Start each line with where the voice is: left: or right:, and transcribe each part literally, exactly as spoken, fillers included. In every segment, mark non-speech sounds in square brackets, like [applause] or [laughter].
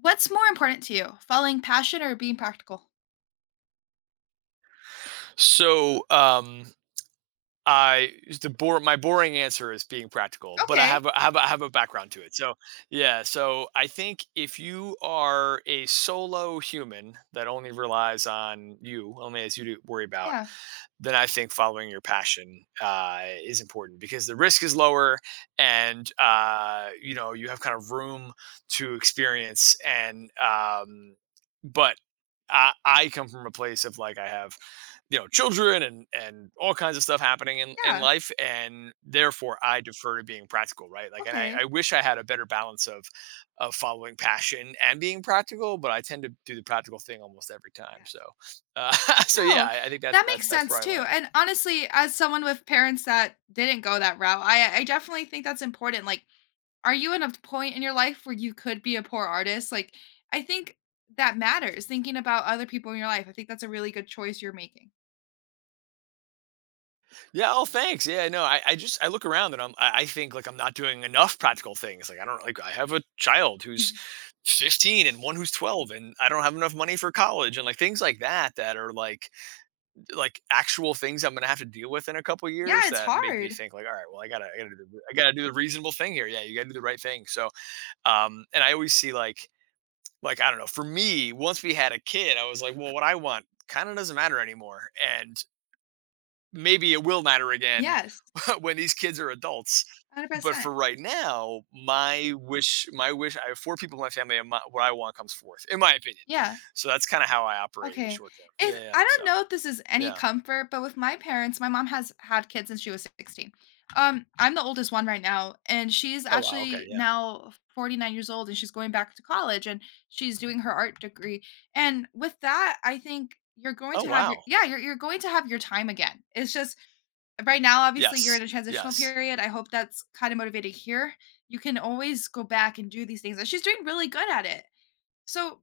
left: What's more important to you, following passion or being practical?
right: So um, I the bore my boring answer is being practical, but I
left: Okay.
right: have a, I have a, I have a background to it. So yeah, so I think if you are a solo human that only relies on you, only as you to worry about,
left: Yeah,
right: then I think following your passion uh, is important because the risk is lower, and uh, you know you have kind of room to experience. And um, but I, I come from a place of like I have you know children and and all kinds of stuff happening in, in
left: yeah,
right: life, and therefore I defer to being practical, right? Like, and I, I
left: okay.
right: wish I had a better balance of of following passion and being practical, but I tend to do the practical thing almost every time.
left: Yes.
right: So uh, [laughs] so yeah,
left: No,
right: I I think that's
left: that
right: that's
left: makes
right: that's where
left: sense
right: I
left: too,
right: land.
left: and honestly, as someone with parents that didn't go that route, I I definitely think that's important, like, are you in a point in your life where you could be a poor artist? Like, I think that matters, thinking about other people in your life, I think that's a really good choice you're making.
right: Yeah. Oh, thanks. Yeah. No, I, I just I look around and I'm I, I think like I'm not doing enough practical things. Like I don't like I have a child who's
left: Mhm.
right: fifteen and one who's twelve, and I don't have enough money for college and like things like that, that are like like actual things I'm gonna have to deal with in a couple
left: Yeah,
right: years
left: it's
right: that make me
left: hard.
right: think like, all right, well I gotta I gotta do, the- I gotta do the reasonable thing here. Yeah, you gotta do the right thing. So um and I always see like like I don't know, for me, once we had a kid I was like, well, what I want kind of doesn't matter anymore. And maybe it will matter again
left: Yes,
right: [laughs] when these kids are adults. But
left: one hundred percent.
right: for right now, my wish, my wish, I have four people in my family, and my, what I want comes forth, in my opinion.
left: Yeah.
right: So that's kind of how I operate in the
left: Okay.
right: short term.
left: If
right: Yeah, yeah.
left: I don't
right: So
left: know if this is any
right: yeah.
left: comfort, but with my parents, my mom has had kids since she was sixteen. Um, I'm the oldest one right now, and she's
right: Oh wow. Okay.
left: actually
right: Yeah.
left: now forty-nine years old and she's going back to college and she's doing her art degree. And with that, I think you're going
right: Oh
left: to have your
right: wow.
left: yeah, you're you're going to have your time again. It's just right now, obviously you're in
right: Yes.
left: a transitional
right: Yes.
left: period. I hope that's kind of motivating here. You can always go back and do these things. And she's doing really good at it. So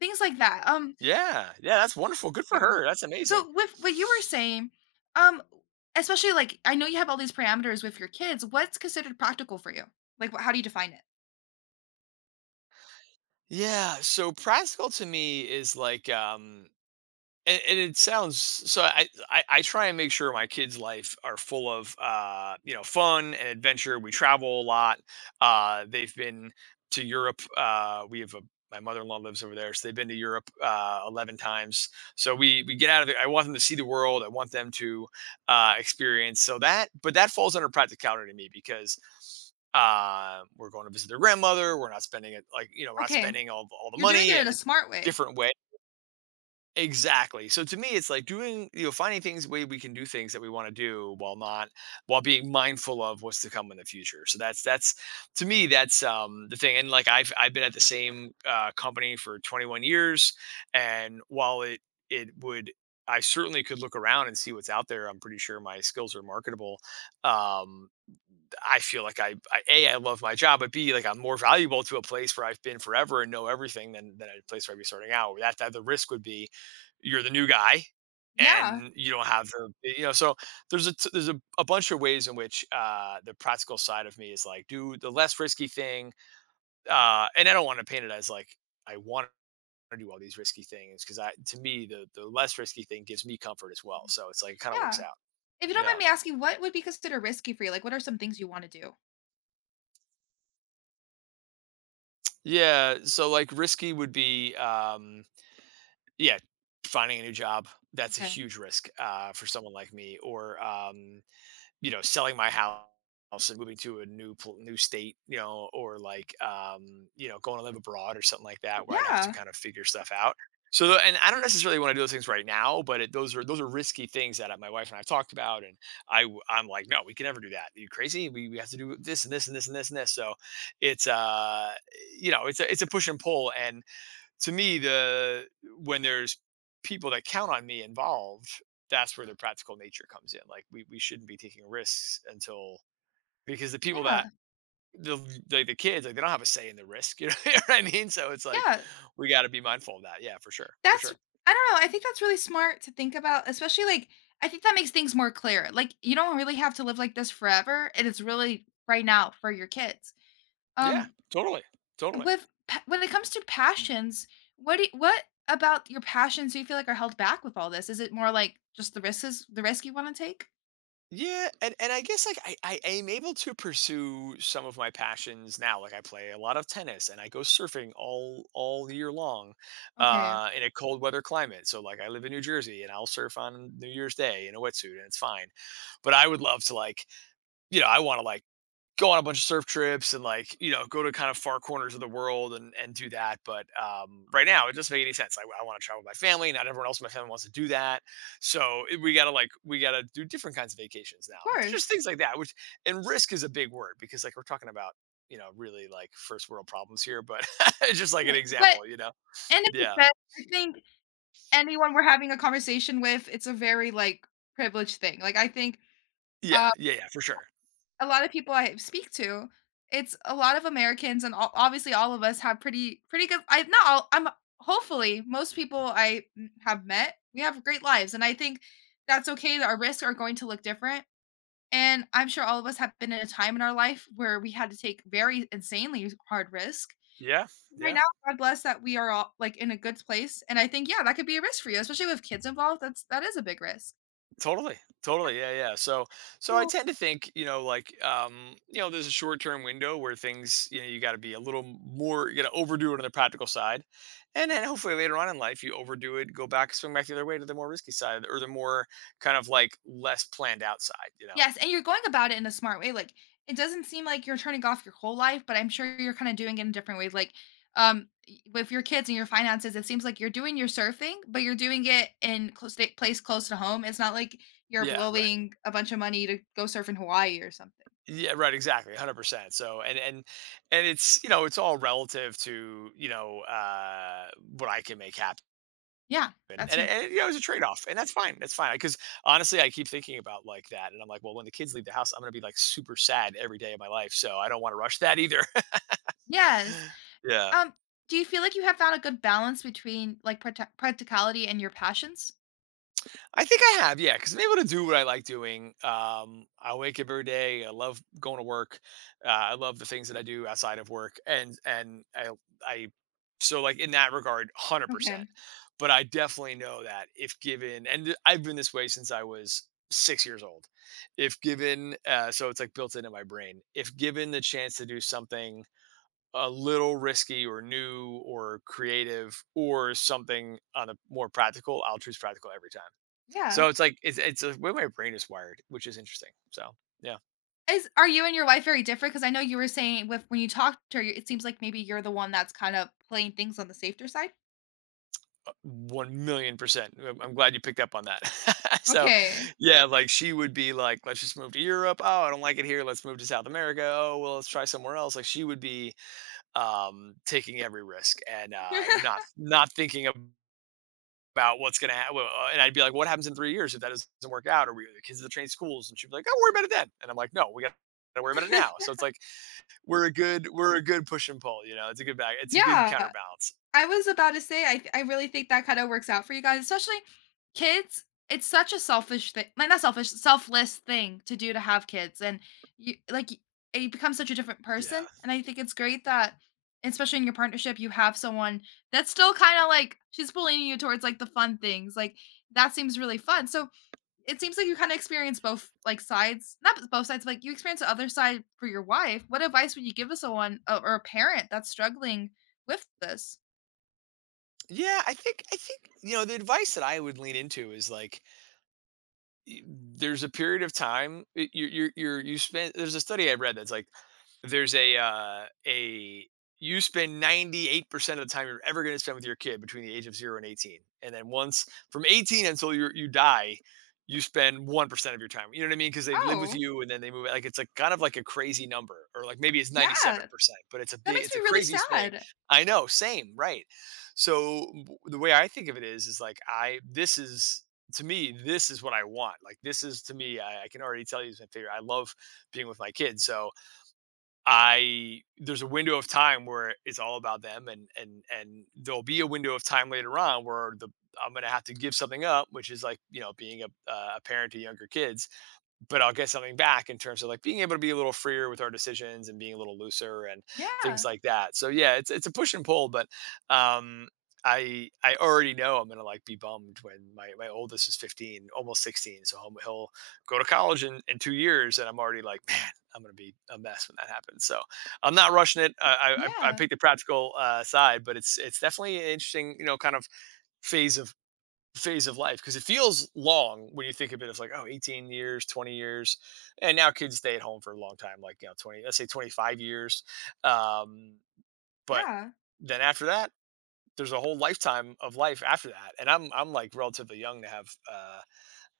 left: things like that. Um
right: Yeah. Yeah. That's wonderful. Good for
left: you.
right: her. That's amazing.
left: So with what you were saying, um, especially like I know you have all these parameters with your kids. What's considered practical for you? Like, wh- how do you define it?
right: Yeah. So practical to me is like um and, and it sounds so I, I i try and make sure my kids life are full of uh you know fun and adventure. We travel a lot. Uh they've been to Europe, uh we have a my mother-in-law lives over there, so they've been to Europe uh eleven times. So we we get out of it. I want them to see the world. I want them to uh experience. So that, but that falls under practicality to me, because uh, we're going to visit their grandmother. We're not spending it like you know we're not
left: Okay,
right: spending all, all the
left: you're doing it
right: money,
left: in
right: and
left: a
right: it's
left: smart
right: a
left: way.
right: different way. Exactly. So to me, it's like doing, you know, finding things way we can do things that we want to do while not while being mindful of what's to come in the future. So that's that's to me that's um the thing. And like I've I've been at the same uh company for twenty-one years, and while it it would I certainly could look around and see what's out there. I'm pretty sure my skills are marketable. Um I feel like I, I a I love my job, but b like I'm more valuable to a place where I've been forever and know everything than than a place where I'd be starting out. That that the risk would be, you're the new guy
left: Yeah,
right: and you don't have the, you know so there's a t- there's a, a bunch of ways in which uh the practical side of me is like, do the less risky thing. Uh and I don't want to paint it as like I want to do all these risky things, because I, to me, the the less risky thing gives me comfort as well, so it's like it kind of works
left: yeah.
right: out.
left: If you don't mind
right: Yeah,
left: me asking, what would be considered risky for you? Like, what are some things you want to do?
right: yeah so like risky would be um Yeah, finding a new job. That's a
left: Okay.
right: huge risk, uh, for someone like me. Or, um, you know, selling my house and moving to a new pl new state, you know, or like, um, you know, going to live abroad or something like that where I'd have to
left: Yeah,
right: kind of figure stuff out. So tho and I don't necessarily wanna do those things right now, but it those are those are risky things that, uh, my wife and I have talked about. And I w I'm like, "No, we can never do that. Are you crazy? We we have to do this and this and this and this and this." So, it's, uh, you know, it's a it's a push and pull, and to me the when there's people that count on me involved, that's where the practical nature comes in. Like we, we shouldn't be taking risks, until because the people that
left: yeah,
right: the like the kids like they don't have a say in the risk [laughs] you know what I mean? So it's like
left: yeah.
right: we got to be mindful of that. Yeah, for sure, for
left: That's
right: sure.
left: I don't know, I think that's really smart to think about, especially, like, I think that makes things more clear, like, you don't really have to live like this forever, and it's really right now for your kids.
right: Yeah,
left: Um,
right: totally totally
left: with pa when it comes to passions, what do you, what about your passions do you feel like are held back with all this? Is it more like just the risks the risk you wanna take?
right: Yeah, and and I guess like I, I am able to pursue some of my passions now. Like I play a lot of tennis and I go surfing all all year long,
left: Okay,
right: uh, in a cold weather climate. So like I live in New Jersey, and I'll surf on New Year's Day in a wetsuit, and it's fine. But I would love to like, you know, I want to like go on a bunch of surf trips and like you know go to kind of far corners of the world and and do that. But um right now it doesn't make any sense. I, I want to travel with my family. Not everyone else in my family wants to do that, so it- we gotta like we gotta do different kinds of vacations now,
left: of
right: just
left: course.
right: things like that, which and risk is a big word, because like we're talking about you know really like first world problems here but [laughs] it's just like an
left: Okay, but
right: example, you know.
left: in it's
right: yeah
left: defense, I think anyone we're having a conversation with, it's a very, like, privileged thing, like, I think,
right: yeah
left: um
right: yeah yeah for sure.
left: a lot of people I speak to, it's a lot of Americans and ob obviously all of us have pretty pretty good I not all I'm hopefully most people I m have met, we have great lives, and I think that's okay that our risks are going to look different, and I'm sure all of us have been in a time in our life where we had to take very insanely hard risk.
right: yeah
left: Right
right: yeah
left: now, God bless that we are all, like, in a good place, and I think, yeah, that could be a risk for you, especially with kids involved, that's that is a big risk.
right: Totally. Totally. Yeah, yeah. So so I tend to think, you know, like um, you know, there's a short-term window where things, you know, you got to be a little more, you got to overdo it on the practical side. And then hopefully later on in life you overdo it, go back, swing back the other way to the more risky side, or the more kind of like less planned out side, you know.
left: Yes, and you're going about it in a smart way, like, it doesn't seem like you're turning off your whole life, but I'm sure you're kinda doing it in different ways, like, um, y with your kids and your finances, it seems like you're doing your surfing, but you're doing it in close to place close to home, it's not like you're
right: Yeah, right.
left: blowing a bunch of money to go surf in Hawaii or something.
right: Yeah, right, exactly. one hundred percent. So and and and it's you know, it's all relative to, you know, uh what I can make happen.
left: Yeah,
right: And
left: that
right: and
left: too.
right: and, you know, it was a trade-off, and that's fine, that's fine, because honestly, I keep thinking about like that, and I'm like, "Well, when the kids leave the house, I'm gonna be like super sad every day of my life, so I don't wanna rush that either."
left: Yes,
right: [laughs] Yeah.
left: um, do you feel like you have found a good balance between, like, practi practicality and your passions?
right: I think I have, yeah, because 'cause I'm able to do what I like doing. Um, I wake up every day. I love going to work. Uh, I love the things that I do outside of work, and and I I so like in that regard, hundred percent.
left: Okay,
right: But I definitely know that if given, and I've been this way since I was six years old. If given, uh, so it's like built into my brain. If given the chance to do something a little risky or new or creative, or something on a more practical, I'll choose practical every time.
left: yeah.
right: So it's like it's it's uh, the way my brain is wired, which is interesting. So yeah,
left: Is are you and your wife very different? Because I know you were saying with when you talked to her, it seems like maybe you're the one that's kind of playing things on the safer side.
right: uh, one million percent. I'm I'm glad you picked up on that. [laughs] So
left: Okay.
right: yeah, like she would be like, let's just move to Europe. Oh, I don't like it here. Let's move to South America. Oh, well, let's try somewhere else. Like she would be um, taking every risk and uh, not
left: [laughs]
right: not thinking ab- about what's gonna happen. And I'd be like, what happens in three years if that doesn't work out? Or we the kids are train schools, and she'd be like, don't worry about it then. And I'm like, no, we got to worry about it now. So it's like we're a good we're a good push and pull, you know. It's a good back it's a good
left: Yeah,
right: counterbalance.
left: I was about to say I I really think that kind of works out for you guys, especially kids. It's such a selfish thing, like not selfish, selfless thing to do to have kids, and you like y- you become such a different
right: Yeah.
left: person. And I think it's great that, especially in your partnership, you have someone that's still kind of like she's pulling you towards like the fun things. Like that seems really fun. So it seems like you kind of experience both like sides not both sides but, like you experience the other side for your wife what advice would you give to someone uh, or a parent that's struggling with this
right: Yeah, I think I think, you know, the advice that I would lean into is like y- there's a period of time y- you you you you spend. There's a study I read that's like there's a uh a you spend ninety-eight percent of the time you're ever going to spend with your kid between the age of zero and eighteen, and then once from eighteen until you you die you spend one percent of your time, you know what i mean because they live with
left: oh
right: you and then they move. Like it's like kind of like a crazy number, or like maybe it's
left: yeah that
right: ninety-seven percent. But it's a big,
left: makes
right: it's a
left: me really
right: crazy swing.
left: sad
right: I know, same, right? So w- the way I think of it is is like, I this is to me, this is what I want. Like this is, to me, I, I can already tell you, is my favorite. I love being with my kids. So I there's a window of time where it's all about them, and and and there'll be a window of time later on where the I'm gonna have to give something up, which is like, you know, being a uh, a parent to younger kids, but I'll get something back in terms of like being able to be a little freer with our decisions and being a little looser and
left: yeah
right: things like that. So yeah, it's it's a push and pull, but um I I already know I'm gonna like be bummed when my my oldest is fifteen, almost sixteen. So he'll, he'll go to college in, in two years, and I'm already like, man, I'm gonna be a mess when that happens. So I'm not rushing it. I I, I
left: yeah
right: picked the practical uh, side, but it's it's definitely an interesting, you know, kind of phase of phase of life, because it feels long when you think of it as like, oh, eighteen years, twenty years, and now kids stay at home for a long time, like, you know, twenty, let's say twenty-five years. um but
left: yeah
right: then after that there's a whole lifetime of life after that. And i'm i'm like relatively young to have uh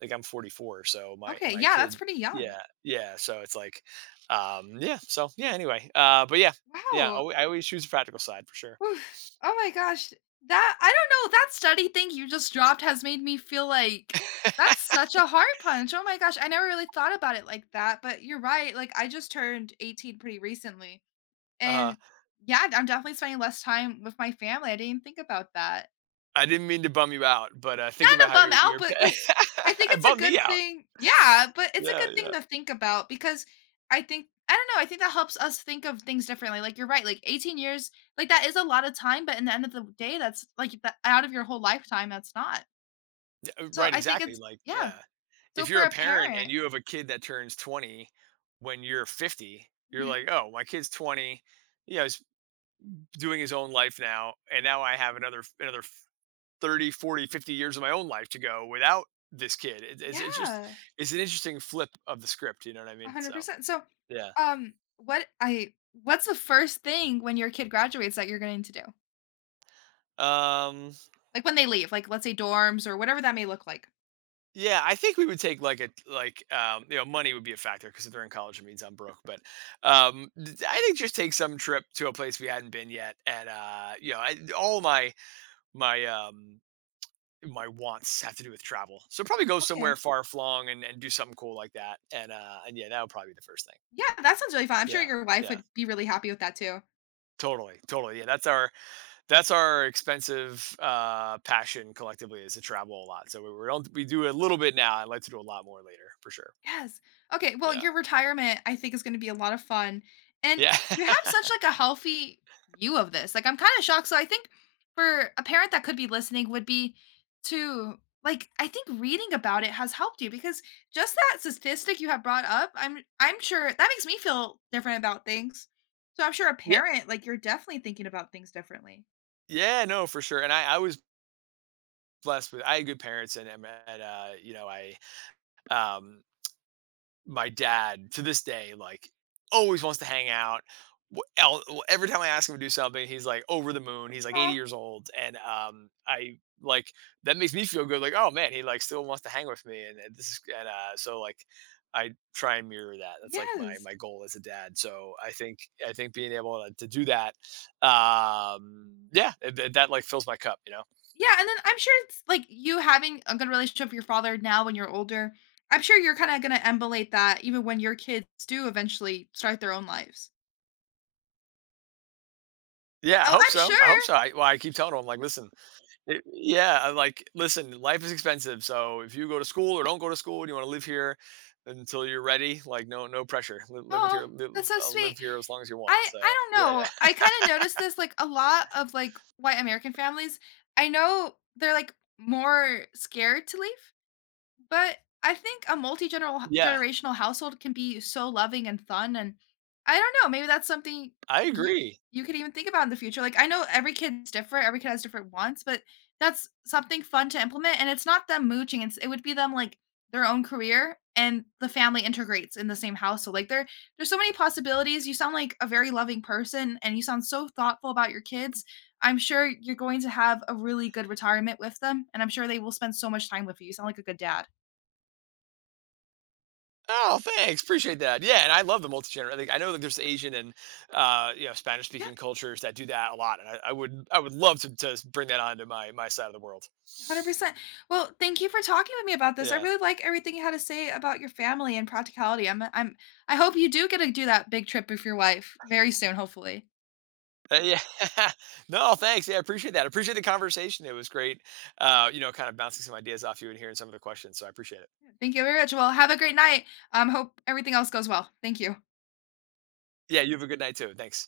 right: like I'm forty-four, so my
left: okay
right: my
left: yeah that's
right: kid.
left: pretty young
right: Yeah. Yeah, so it's like, um yeah, so yeah, anyway, uh but yeah. Yeah, I,
left: wow.
right: alwa- I always choose the practical side for sure.
left: Oof, oh my gosh that I don't know that study thing you just dropped has made me feel like that's such a hard punch oh my gosh I never really thought about it like that but you're right like I just turned eighteen pretty recently.
right: uh
left: And, yeah, I'm definitely spending less time with my family, I didn't think about that.
right: I didn't mean to bum you out, but uh, think
left: Not a
right: about how
left: bum
right: your
left: out,
right: your
left: but, like, I
right: [laughs]
left: think
right: I
left: it's a
right: bummed
left: good
right: me out.
left: thing. Yeah, but it's a good
right: Yeah,
left: thing
right: yeah.
left: to think about because I think I don't know, I think that helps us think of things differently, like, you're right, like, eighteen years, like, that is a lot of time, but in the end of the day, that's, like, that out of your whole lifetime, that's not.
right: D uh,
left: So,
right: Right,
left: I think
right: exactly,
left: it's
right: like,
left: yeah.
right: yeah.
left: So,
right: If
left: for
right: you're a
left: a
right: parent and
left: parent.
right: you have a kid that turns twenty when you're fifty, you're
left: Mhm.
right: like, "Oh, my kid's twenty, you know, he's doing his own life now, and now I have another another thirty, forty, fifty years of my own life to go without this kid." It it's it's just
left: Yeah,
right: it's an interesting flip of the script, you know what I mean? So,
left: one hundred percent. So,
right: yeah.
left: um, what I what's the first thing when your kid graduates that you're going to do?
right: Um
left: Like, when they leave, like, let's say dorms or whatever that may look like.
right: Yeah, I think we would take like a like um, you know, money would be a factor, because if they're in college it means I'm broke. But um, d- I think just take some trip to a place we hadn't been yet, and uh, you know, I, all my my um, my wants have to do with travel. So probably go somewhere
left: Okay.
right: far flung and, and do something cool like that. And uh, and yeah, that would probably be the first thing.
left: Yeah, that sounds really fun. I'm sure
right: Yeah,
left: your wife
right: yeah,
left: would be really happy with that too.
right: totally, totally. Yeah, that's our that's our expensive uh, passion collectively, is to travel a lot. So we, we don't we do a little bit now. I'd like to do a lot more later for sure.
left: Yes. Okay, well,
right: Yeah.
left: your retirement, I think, is gonna be a lot of fun, and
right: Yeah.
left: you have such,
right: [laughs]
left: like, a healthy view of this, like, I'm kinda shocked, so I think for a parent that could be listening would be to like, I think reading about it has helped you because just that statistic you have brought up, I'm I'm sure that makes me feel different about things. So I'm sure a
right: Yeah,
left: parent, like, you're definitely thinking about things differently.
right: yeah, no, for sure, and I I was blessed with, I had good parents and, um, and, uh, you know, I, um my dad to this day, like, always wants to hang out. Wh- el- every time I ask him to do something, he's like over the moon. He's like eighty
left: Aw.
right: years old, and um I like That makes me feel good, like, oh man, he like still wants to hang with me, and, and this is, and uh so like I try and mirror that. That's like my
left: Yes.
right: my goal as a dad. So I think i think being able to, to do that, um yeah, it- it- that like fills my cup, you know?
left: Yeah, and then I'm sure it's like you having a good relationship with your father now when you're older, I'm sure you're kinda gonna emulate that even when your kids do eventually start their own lives. Yeah,
right: Yeah, I
left: oh,
right: hope
left: I'm
right: so, I hope
left: sure.
right: so. I, well, I keep telling him, I'm like, listen. It, yeah, like, "Listen, life is expensive, so if you go to school or don't go to school and you wanna live here until you're ready, like, no no pressure. Live live with
left: Oh,
right: your live
left: that's so
right: uh,
left: sweet.
right: live here as long as you want."
left: I
right: So,
left: I don't
right: yeah,
left: know,
right: yeah. [laughs]
left: I kinda noticed this, like, a lot of, like, white American families, I know they're, like, more scared to leave. But I think a multi
right: Yeah,
left: generational household can be so loving and fun, and I don't know, maybe that's something
right: I
left: you
right: agree.
left: you could even think about in the future. Like I know every kid's different, every kid has different wants, but that's something fun to implement. And it's not them mooching; it's it would be them like their own career and the family integrates in the same household. Like there, there's so many possibilities. You sound like a very loving person, and you sound so thoughtful about your kids. I'm sure you're going to have a really good retirement with them, and I'm sure they will spend so much time with you. You sound like a good dad.
right: Oh, thanks, appreciate that. Yeah, and I love the multi-gener I think, I know that there's Asian and, uh, you know,
left: Yeah,
right: Spanish-speaking cultures that do that a lot, and I I would, I would love to to bring that onto my my side of the world.
left: one hundred percent. Well, thank you for talking with me about this. I
right: Yeah.
left: really like everything you had to say about your family and practicality. I'm I'm I hope you do get to do that big trip with your wife very soon, hopefully.
right: Uh, yeah. [laughs] No, thanks. Yeah, I appreciate that. I appreciate the conversation. It was great, uh, you know, kind of bouncing some ideas off you and hearing some of the questions. So I appreciate it.
left: Thank you very much. Well, have a great night. Um, hope everything else goes well. Thank you.
right: Yeah, you have a good night too. Thanks.